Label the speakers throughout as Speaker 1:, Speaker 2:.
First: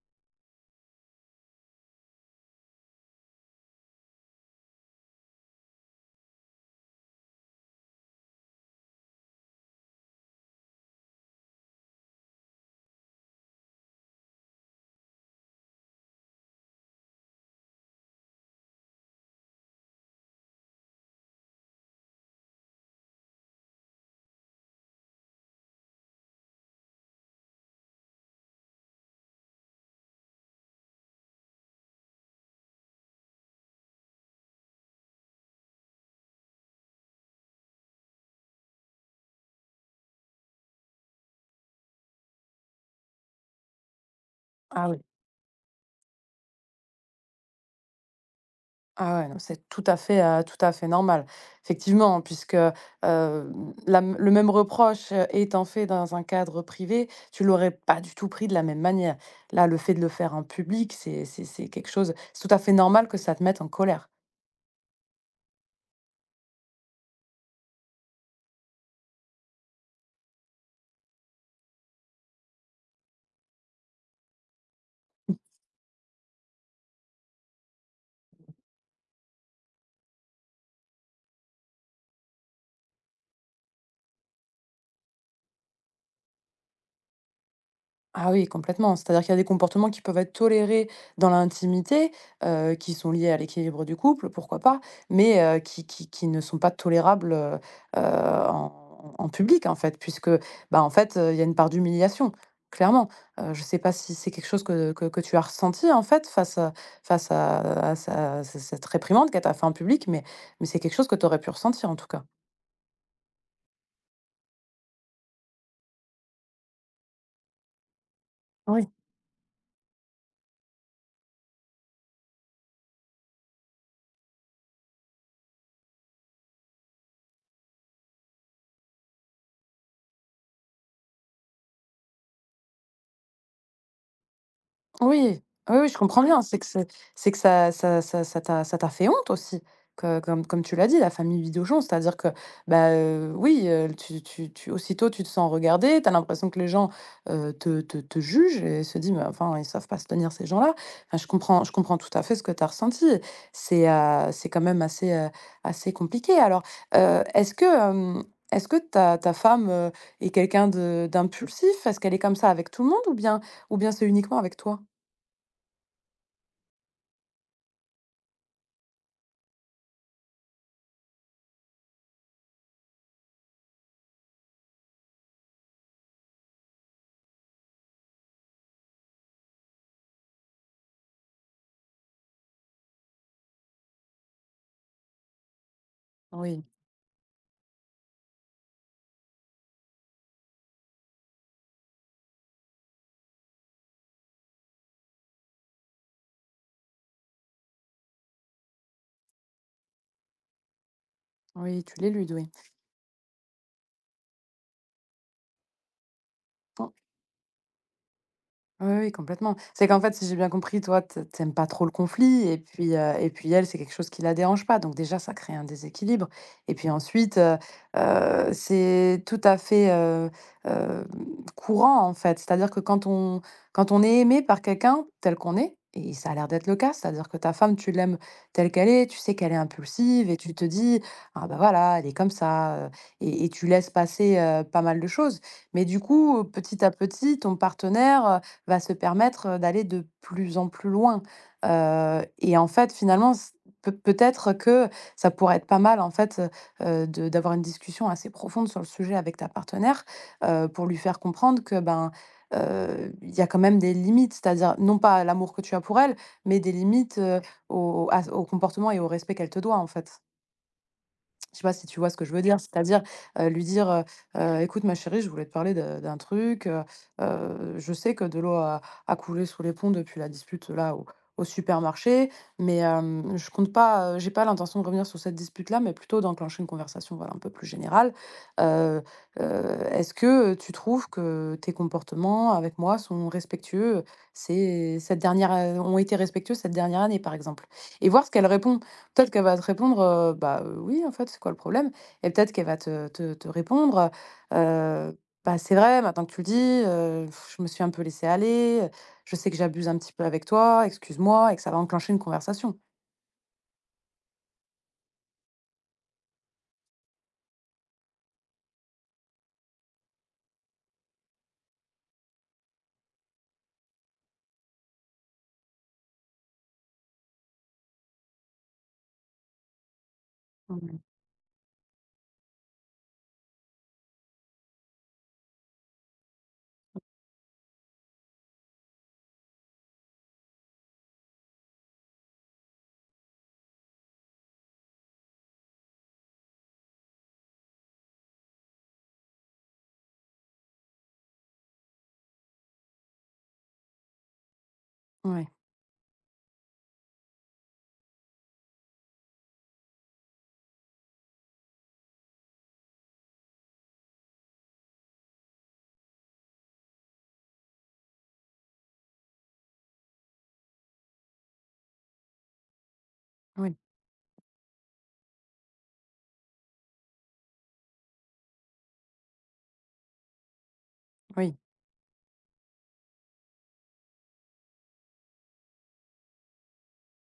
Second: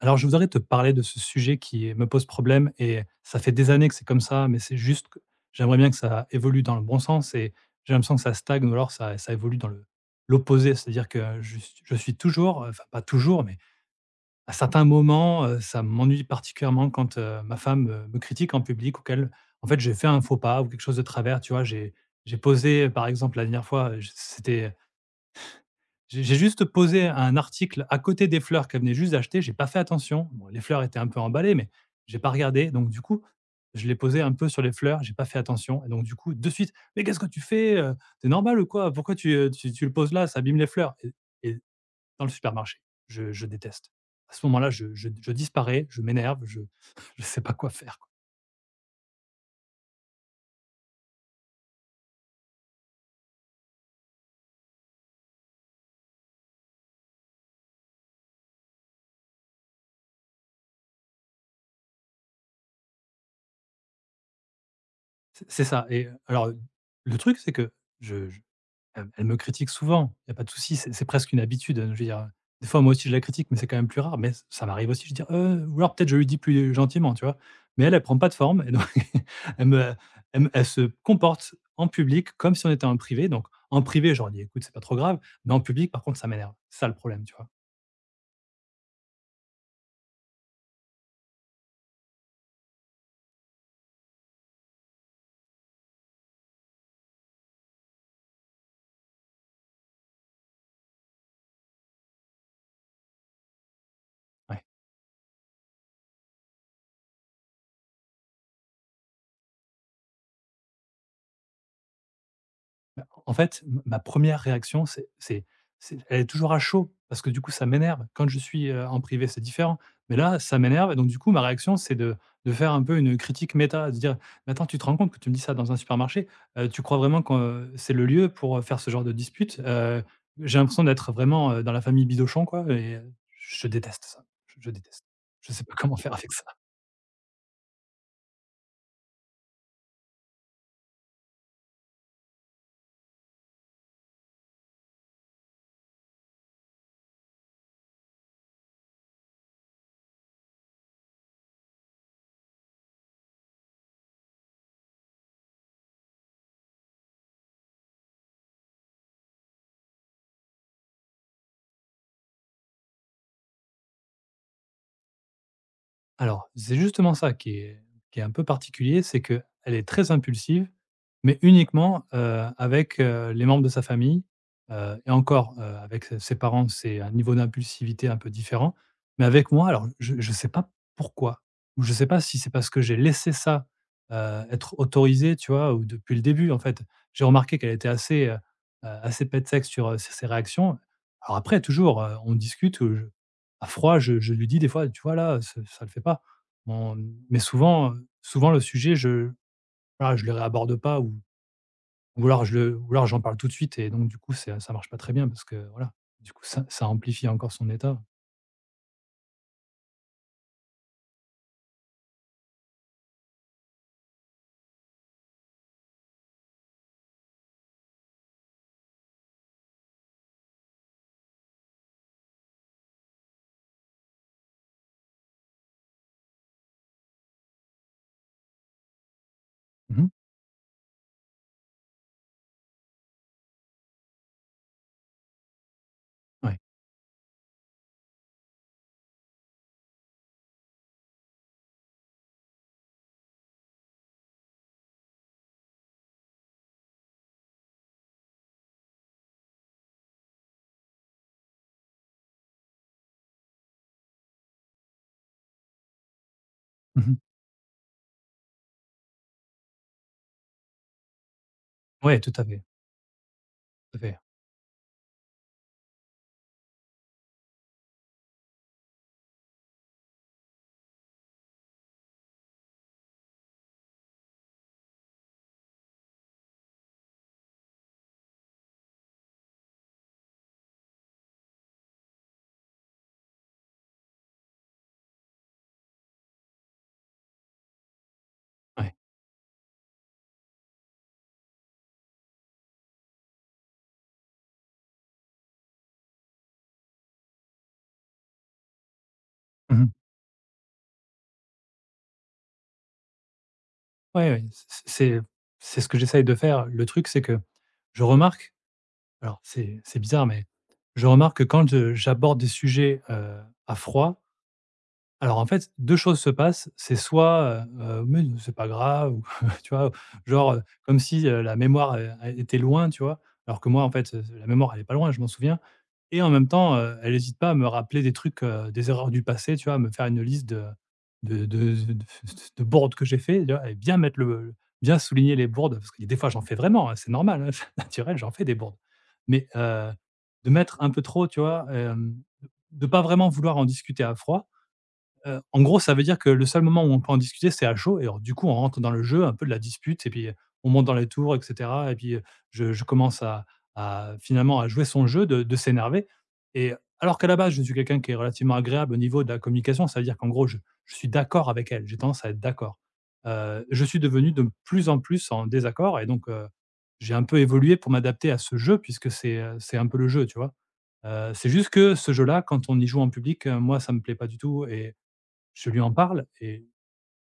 Speaker 1: Alors, je voudrais te parler de ce sujet qui me pose problème et ça fait des années que c'est comme ça, mais c'est juste que j'aimerais bien que ça évolue dans le bon sens et j'ai l'impression que ça stagne ou alors ça évolue dans le l'opposé. C'est-à-dire que je suis toujours, enfin pas toujours, mais à certains moments, ça m'ennuie particulièrement quand ma femme me critique en public ou qu'elle, en fait, j'ai fait un faux pas ou quelque chose de travers. Tu vois, j'ai posé, par exemple, la dernière fois, je- c'était j'ai juste posé un article à côté des fleurs qu'elle venait juste d'acheter, j'ai pas fait attention. Bon, les fleurs étaient un peu emballées, mais j'ai pas regardé. Donc du coup, je l'ai posé un peu sur les fleurs, j'ai pas fait attention. Et donc du coup, de suite: «Mais qu'est-ce que tu fais, C'est normal ou quoi? Pourquoi tu, tu le poses là? Ça abîme les fleurs» et dans le supermarché. Je déteste. À ce moment-là,
Speaker 2: Ah
Speaker 1: je
Speaker 2: oui.
Speaker 1: je je disparais, je m'énerve, je je sais pas quoi faire, quoi.
Speaker 2: Ah ouais, non, c'est tout à fait normal. Effectivement, puisque, hem, la m le même reproche, étant fait dans un cadre privé, tu l'aurais pas du tout pris de la même manière. Là, le fait de le faire en public, c'est quelque chose, c'est tout à fait normal que ça te mette en colère.
Speaker 1: C'est ça et alors, le truc, c'est que je elle me critique souvent, il y a pas de souci, c'est presque une habitude, je veux dire, des fois, moi aussi, je la critique, mais c'est quand même plus rare, mais ç ça m'arrive aussi, je dis: ou alors peut-être je lui dis plus gentiment, tu vois? Mais elle, elle prend pas de forme et donc elle me elle se comporte en public comme si on était en privé, donc en privé, je leur dis: «Écoute, c'est pas trop grave», mais en public, par contre, ça m'énerve. C'est ça le problème, tu vois?
Speaker 2: Ah oui, complètement. C'est-à-dire qu'il y a des comportements qui peuvent être tolérés dans l'intimité, qui sont liés à l'équilibre du couple, pourquoi pas, mais qui ne sont pas tolérables, heu, en en public, en fait, puisque, bah, en fait, il y a une part d'humiliation, clairement. Je ne sais pas si c'est quelque
Speaker 1: Ouais.
Speaker 2: chose que tu as ressenti, en fait, face à sa cette réprimande qu'elle t'a fait en public, mais c'est quelque chose que tu aurais pu ressentir, en tout cas.
Speaker 1: En fait, m ma première réaction, c'est elle est toujours à chaud parce que, du coup, ça m'énerve. Quand je suis,
Speaker 2: Oui.
Speaker 1: en privé, c'est différent, mais là, ça m'énerve et donc du coup, ma réaction, c'est de faire un peu une critique méta, de dire: «Mais attends, tu te rends compte que tu me dis ça dans un supermarché? Tu crois vraiment que c'est le lieu pour, faire ce genre de dispute?» J'ai l'impression d'être vraiment, dans la famille Bidochon, quoi et je déteste ça, je déteste.
Speaker 2: Oui,
Speaker 1: Je sais pas
Speaker 2: oui,
Speaker 1: comment
Speaker 2: je
Speaker 1: faire
Speaker 2: comprends
Speaker 1: avec ça.
Speaker 2: bien. C'est que ça t'a fait honte aussi, que comme tu l'as dit, la famille Bidochon. C'est-à-dire que, bah, oui, tu aussitôt tu te sens regardé, tu as l'impression que les gens, te jugent et se disent: «Mais enfin, ils savent pas se tenir ces gens-là». Enfin, je comprends tout à fait ce que tu as ressenti. C'est quand même assez, assez compliqué. Alors, est-ce que, est-ce que ta femme, est quelqu'un de d'impulsif? Est-ce qu'elle est comme ça avec tout le monde ou bien c'est uniquement avec toi?
Speaker 1: Alors, c'est justement ça qui est un peu particulier, c'est que elle est très impulsive mais uniquement, avec, les membres de sa famille, et encore, avec ses parents, c'est un niveau d'impulsivité un peu différent. Mais avec moi, alors je sais pas pourquoi ou je ne sais pas si c'est parce que j'ai laissé ça, être autorisé, tu vois? Ou depuis le début, en
Speaker 2: Oui,
Speaker 1: fait. J'ai remarqué qu'elle était assez, assez paix de sur, sur ses réactions. Alors après toujours, on discute, je à froid, je lui dis des fois: «Tu vois là, ce ça ne le fait pas». On mais souvent, souvent le sujet, je voilà, je le réaborde pas ou
Speaker 2: oui, tu les
Speaker 1: ou
Speaker 2: l'éludes,
Speaker 1: alors
Speaker 2: oui.
Speaker 1: je le ou alors j'en parle tout de suite et donc du coup, c'est ça marche pas très bien parce que voilà, du coup, ça
Speaker 2: Quand
Speaker 1: amplifie encore son état.
Speaker 2: Oui, oui, complètement. C'est qu'en fait, si j'ai bien compris, toi, t tu pas trop le conflit et puis elle, c'est quelque chose qui la dérange pas. Donc déjà, ça crée un déséquilibre et puis ensuite, c'est tout à fait, hem, courant, en fait. C'est-à-dire que quand on est aimé par quelqu'un tel qu'on est, et ça a l'air d'être le cas, c'est-à-dire que ta femme, tu l'aimes telle qu'elle est, tu sais qu'elle est
Speaker 1: Mmh.
Speaker 2: impulsive et tu te dis: «Ah bah, voilà, elle est comme ça», et tu laisses passer, pas mal de choses. Mais du coup,
Speaker 1: Ouais.
Speaker 2: petit à petit, ton partenaire, va se permettre d'aller de plus en plus loin, et en fait, finalement, c peut peut-être que ça pourrait être pas mal, en fait, de d'avoir une discussion assez profonde sur le sujet avec ta partenaire, pour lui faire comprendre que, ben, il y a quand même des limites. C'est-à-dire, non pas à l'amour que tu as pour elle, mais des
Speaker 1: Mmh.
Speaker 2: limites, au à au comportement et au respect qu'elle te doit, en fait. Je sais pas si tu vois ce
Speaker 1: Ouais,
Speaker 2: que
Speaker 1: tout
Speaker 2: je veux
Speaker 1: à
Speaker 2: dire?
Speaker 1: fait,
Speaker 2: C'est-à-dire, lui dire,
Speaker 1: tout à fait.
Speaker 2: Écoute ma chérie, je voulais te parler de d'un truc, je sais que de l'eau a coulé sous les ponts depuis la dispute là au supermarché, mais je compte pas, j'ai pas l'intention de revenir sur cette dispute là, mais plutôt d'enclencher une conversation, voilà, un peu plus générale. Heu, est-ce que tu trouves que tes comportements avec moi sont respectueux, C'est cette dernière, ont été respectueux cette dernière année?» par exemple. Et voir ce qu'elle répond.
Speaker 1: Ouais.
Speaker 2: Peut-être qu'elle va te répondre, «Bah, oui, en fait, c'est quoi le problème?» et peut-être qu'elle va te répondre, heu: bah, c'est vrai, maintenant que tu le dis, je me suis un peu laissée aller, je sais que
Speaker 1: Mmh.
Speaker 2: j'abuse un petit peu avec toi, excuse-moi» et que ça va enclencher une conversation.
Speaker 1: Ouais, ouais, c'est ce que j'essaye de faire. Le truc, c'est que je remarque, alors c'est bizarre, mais je remarque que quand je j'aborde des sujets, à froid. Alors, en fait, 2 choses se passent. C'est soit, «Mais c'est pas grave» ou tu vois? Genre, comme
Speaker 2: Mmh.
Speaker 1: si, la mémoire, elle était loin, tu vois? Alors que moi, en fait, la mémoire, elle est pas loin, je m'en souviens et en même temps, elle n'hésite pas à me rappeler des trucs, des erreurs du passé, tu vois? À me faire une liste de de de de bourdes que j'ai fait, tu vois? Et bien mettre le bien souligner les bourdes parce que des fois, j'en fais vraiment, hein, c'est normal, hein, c'est naturel, j'en fais des bourdes. Mais, de mettre un peu trop, tu vois? De pas vraiment vouloir en discuter à froid.
Speaker 2: Ouais,
Speaker 1: En gros, ça veut dire que le seul moment où on peut en discuter, c'est à chaud et alors du coup, on rentre dans le jeu un peu de la dispute et puis, on monte dans les tours et cetera et puis, je commence à finalement à jouer son jeu de s'énerver et alors qu'à la base, je suis quelqu'un qui est relativement agréable au niveau de la communication, ça veut dire qu'en gros, je suis d'accord avec elle, j'ai tendance à être d'accord.
Speaker 2: oui,
Speaker 1: Je suis devenu de plus en plus en désaccord et donc, j'ai un peu évolué pour m'adapter à ce jeu puisque c'est un peu le jeu, tu vois? C'est
Speaker 2: oui,
Speaker 1: juste que ce jeu-là, quand on y joue en public, moi, ça me plaît pas du tout et je lui en parle et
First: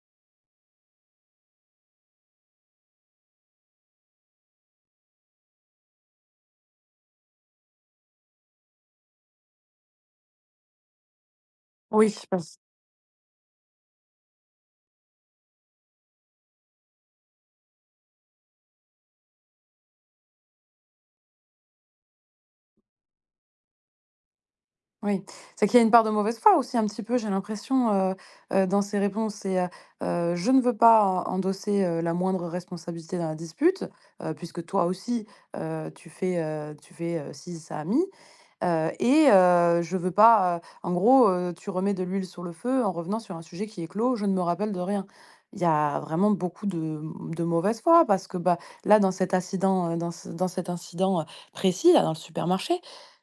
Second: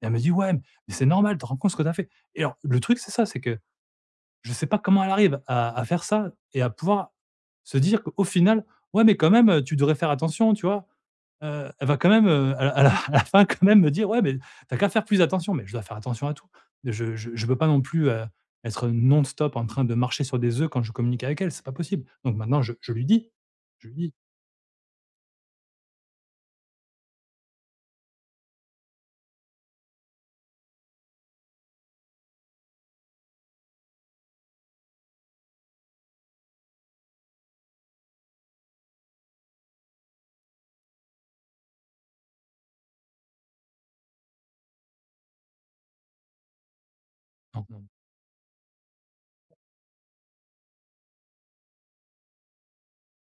Speaker 1: elle me dit: «Ouais, mais c'est normal, tu te rends compte ce que tu as fait?» et alors le truc, c'est ça, c'est que je sais pas comment elle arrive à faire ça et à pouvoir se dire qu'au final: «Ouais, mais quand même, tu devrais faire attention», tu vois? Elle va quand
Speaker 2: oui,
Speaker 1: même,
Speaker 2: je pense.
Speaker 1: à la à la fin quand même me dire: «Ouais, mais t'as qu'à faire plus attention», mais je dois faire attention à tout. Je peux pas non plus, être non-stop en train de marcher sur des œufs quand je communique avec elle, c'est pas possible. Donc maintenant je lui dis:
Speaker 2: Oui, c'est qu'il y a une part de mauvaise foi aussi un petit peu, j'ai l'impression, dans ses réponses. C'est, «Je ne veux pas endosser, la moindre responsabilité dans la dispute, puisque toi aussi, tu fais, ci, ça, mi. Et je veux pas, en gros, tu remets de l'huile sur le feu en revenant sur un sujet qui est clos, je ne me rappelle de rien. Il y a vraiment beaucoup de, de
Speaker 1: «Non,
Speaker 2: mauvaise
Speaker 1: non,
Speaker 2: foi parce que, bah, là, dans cet incident, dans cet incident, précis, là, dans le supermarché,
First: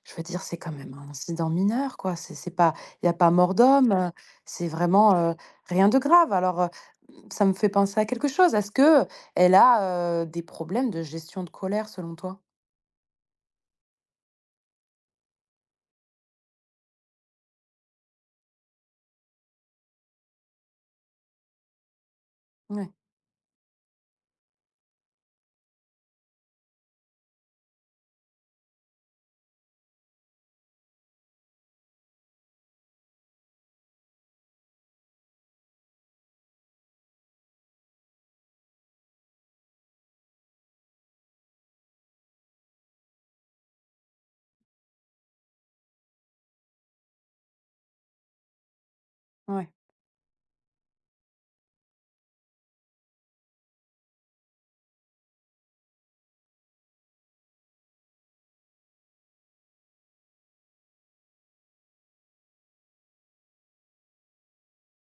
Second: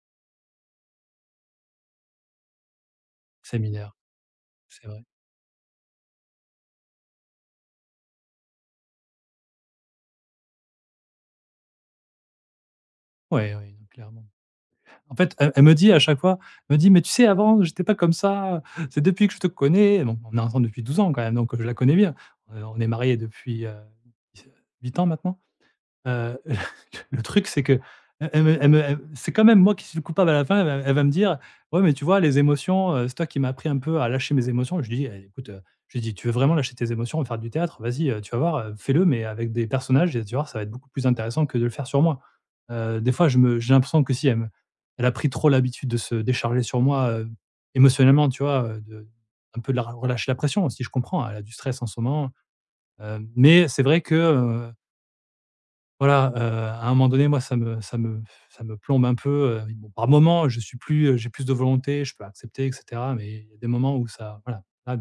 Speaker 2: je veux dire, c'est quand même un incident mineur, quoi. C'est pas, il y a pas mort
Speaker 1: c'est
Speaker 2: d'homme,
Speaker 1: mineur»,
Speaker 2: c'est
Speaker 1: c'est vrai.
Speaker 2: vraiment, rien de grave. Alors, ça me fait penser à quelque chose. Est-ce que elle a, des problèmes de gestion de colère selon toi?
Speaker 1: Ouais, ouais clairement. En fait, elle me dit à chaque fois, elle me dit: «Mais tu sais, avant, j'étais pas comme ça, c'est depuis que je te connais». Bon, on est ensemble depuis 12 ans quand même, donc, je la connais bien. On est
Speaker 2: Ouais,
Speaker 1: mariés depuis, 8 ans maintenant. Heu, le truc, c'est que, e elle c'est quand même moi qui suis le coupable à la fin. Elle va me dire: «Ouais, mais tu vois, les émotions, c'est toi qui m'as appris un peu à lâcher mes émotions». Je lui dis: «Eh écoute,» je lui dis: «Tu veux vraiment lâcher tes émotions et faire du théâtre? Vas-y, tu vas voir, fais-le, mais avec des personnages et tu vas voir, ça va être beaucoup plus intéressant que de le faire sur moi». Des fois, je me j'ai l'impression que si elle me elle a pris trop l'habitude de se décharger sur moi, émotionnellement, tu vois, de un
Speaker 2: ouais.
Speaker 1: peu de la relâcher la pression aussi, je comprends, elle a du stress en ce moment, mais c'est vrai que, voilà, à un moment donné, moi, ça me ça me plombe un peu, bon, par moment, j'ai plus de volonté, je peux accepter et cetera, mais il y a des moments où ça voilà, là,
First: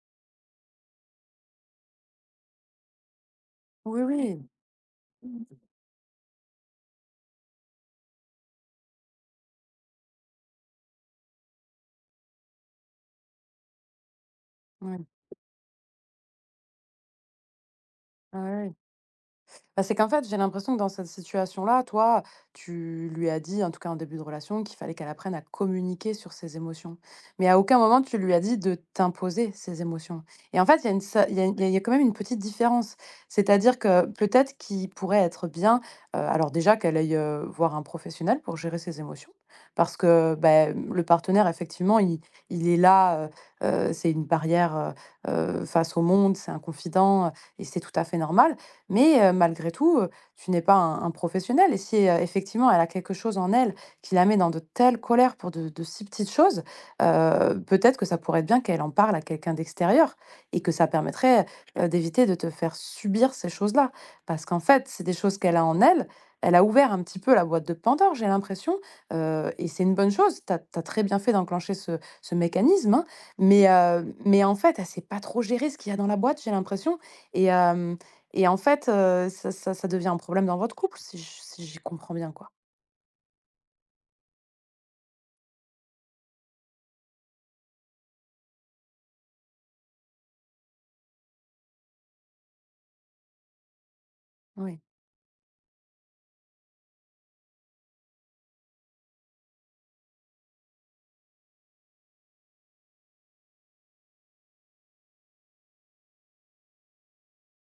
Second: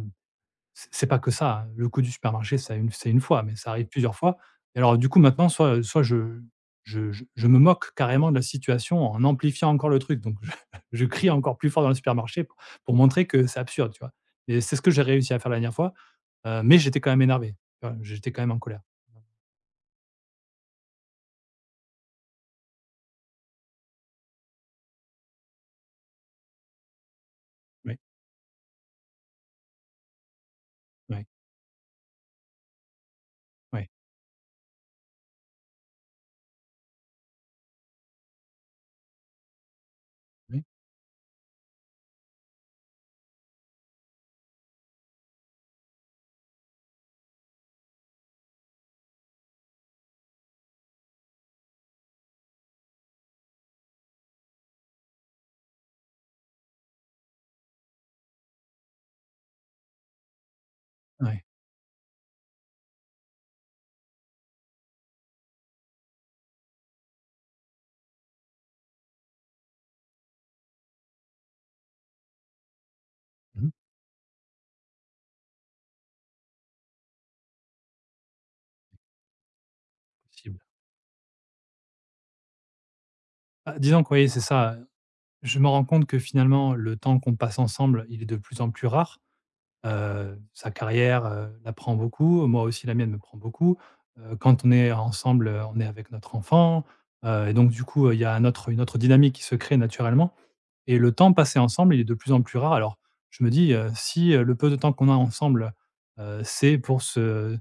Speaker 1: c'est pas que ça, hein. Le coup du supermarché, c'est une fois, mais ça arrive
Speaker 2: Oui,
Speaker 1: plusieurs fois
Speaker 2: oui.
Speaker 1: et alors du coup,
Speaker 2: Mmh.
Speaker 1: maintenant, soit je je me moque carrément de la situation en amplifiant encore le truc, donc je je crie encore plus fort dans le supermarché pour montrer que c'est absurde, tu vois? Et c'est ce que j'ai
Speaker 2: Ouais.
Speaker 1: réussi à faire la dernière fois, mais j'étais quand même énervé, tu vois? J'étais quand même en
Speaker 2: Ah oui.
Speaker 1: colère.
Speaker 2: Bah, c'est qu'en fait, j'ai l'impression que dans cette situation-là, toi, tu lui as dit, en tout cas en début de relation, qu'il fallait qu'elle apprenne à communiquer sur ses émotions. Mais à aucun
Speaker 1: Oui,
Speaker 2: moment, tu lui as dit de t'imposer ses émotions. Et en fait,
Speaker 1: oui,
Speaker 2: il y a quand même une petite différence. C'est-à-dire
Speaker 1: oui,
Speaker 2: que peut-être qu'il pourrait être bien, alors déjà qu'elle aille voir un professionnel pour gérer ses émotions, parce que
Speaker 1: oui,
Speaker 2: bah, le partenaire, effectivement, il est là, c'est une barrière, face au monde, c'est un confident, et c'est tout à fait normal, mais malgré tout, tu n'es pas un professionnel, et si, effectivement, elle a quelque chose en elle qui la met dans de telles colères pour de si petites choses, peut-être que ça pourrait être bien qu'elle en parle à quelqu'un d'extérieur et que ça
Speaker 1: oui.
Speaker 2: permettrait, d'éviter de te faire subir ces choses-là. Parce qu'en fait, c'est des choses qu'elle a en elle. Elle a ouvert un petit peu la boîte de Pandore, j'ai l'impression, et c'est une bonne chose. Tu as très bien fait d'enclencher ce mécanisme, hein,
Speaker 1: Mmh.
Speaker 2: mais en fait, elle sait pas trop gérer ce qu'il y a dans la boîte, j'ai l'impression, et hem et en fait, ça devient un problème dans
Speaker 1: Possible.
Speaker 2: votre couple, si j si j'y comprends bien, quoi?
Speaker 1: Bah, disons que oui, c'est ça, je me rends compte que finalement le temps qu'on passe ensemble, il est de plus en plus rare. Sa carrière, la prend beaucoup, moi aussi la mienne me prend beaucoup. Quand on
Speaker 2: Oui.
Speaker 1: est ensemble, on est avec notre enfant, et donc du coup, il y a un autre une autre dynamique qui se crée naturellement. Et le temps passé ensemble, il est de plus en plus rare. Alors, je me dis, si, le peu de temps qu'on a ensemble, c'est pour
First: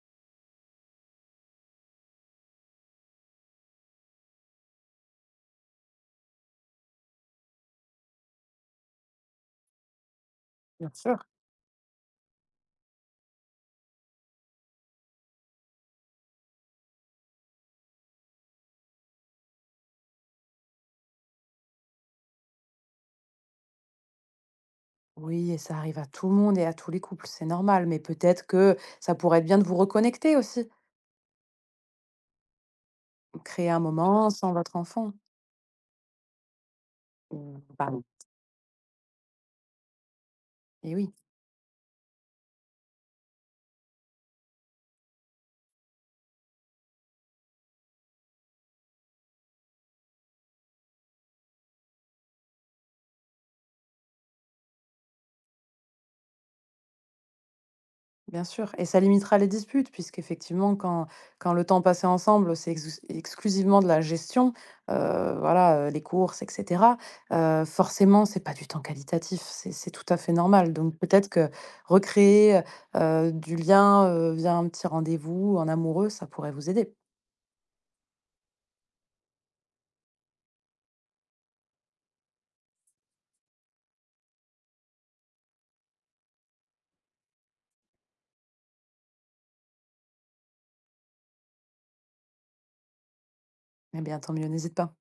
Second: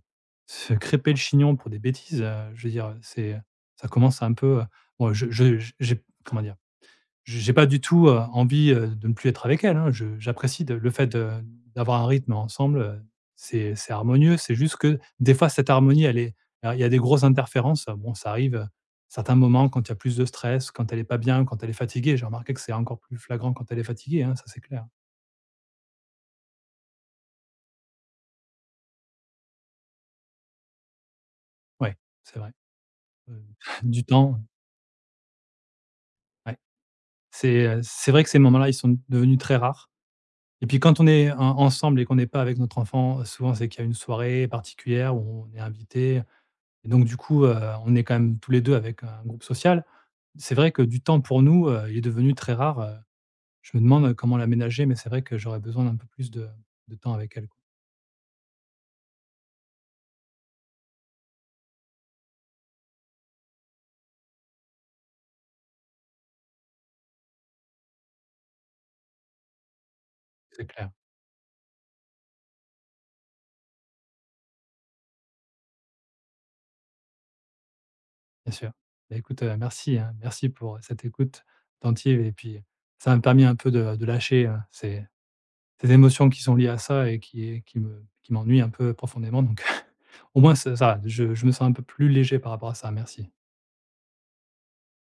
Speaker 1: se crêper le chignon pour des bêtises, je veux dire, c'est ça commence à un peu, bon je j'ai comment dire? J'ai pas du tout, envie, de ne plus être avec elle, hein. Je j'apprécie de le
Speaker 2: Bien
Speaker 1: fait
Speaker 2: sûr.
Speaker 1: de d'avoir un rythme ensemble, c'est harmonieux. C'est juste que des fois cette harmonie elle est alors il y a des grosses interférences, bon ça arrive, certains moments quand il y a plus de stress, quand elle est pas bien, quand elle est fatiguée. J'ai remarqué que c'est encore plus flagrant quand elle est fatiguée, hein, ça c'est clair.
Speaker 2: Oui, et ça arrive à tout le monde et à tous les couples, c'est normal, mais peut-être que ça pourrait être bien de vous reconnecter aussi,
Speaker 1: Ouais, c'est vrai, heu,
Speaker 2: créer un
Speaker 1: du
Speaker 2: moment
Speaker 1: temps,
Speaker 2: sans votre enfant.
Speaker 1: ouais.
Speaker 2: Mmh, pardon.
Speaker 1: C'est vrai que ces moments-là, ils sont devenus très rares et puis
Speaker 2: Eh
Speaker 1: quand on
Speaker 2: oui.
Speaker 1: est en ensemble et qu'on n'est pas avec notre enfant, souvent c'est qu'il y a une soirée particulière où on est invité. Et donc du coup, on est quand même tous les 2 avec un groupe social. C'est vrai que du temps pour nous, il est devenu très rare, je me demande comment l'aménager, mais c'est vrai que j'aurais besoin d'un peu plus de temps avec elle, quoi.
Speaker 2: Bien sûr, et ça limitera les disputes puisqu'effectivement quand le temps passé ensemble, c'est exus exclusivement de la gestion, voilà, les courses et cetera, forcément, c'est pas du temps qualitatif, c'est tout à fait
Speaker 1: C'est
Speaker 2: normal,
Speaker 1: clair,
Speaker 2: donc peut-être que recréer, heu du lien, via un petit rendez-vous en amoureux, ça pourrait vous aider.
Speaker 1: bien sûr. Bah, écoute, merci, hein, merci pour cette écoute attentive et puis ça m'a permis un peu de lâcher, ces émotions qui sont liées à ça et qui m'ennuient un peu profondément donc au moins ça va, je me sens un peu plus léger par rapport à ça, merci.
Speaker 2: Eh bien, tant mieux, n'hésite pas.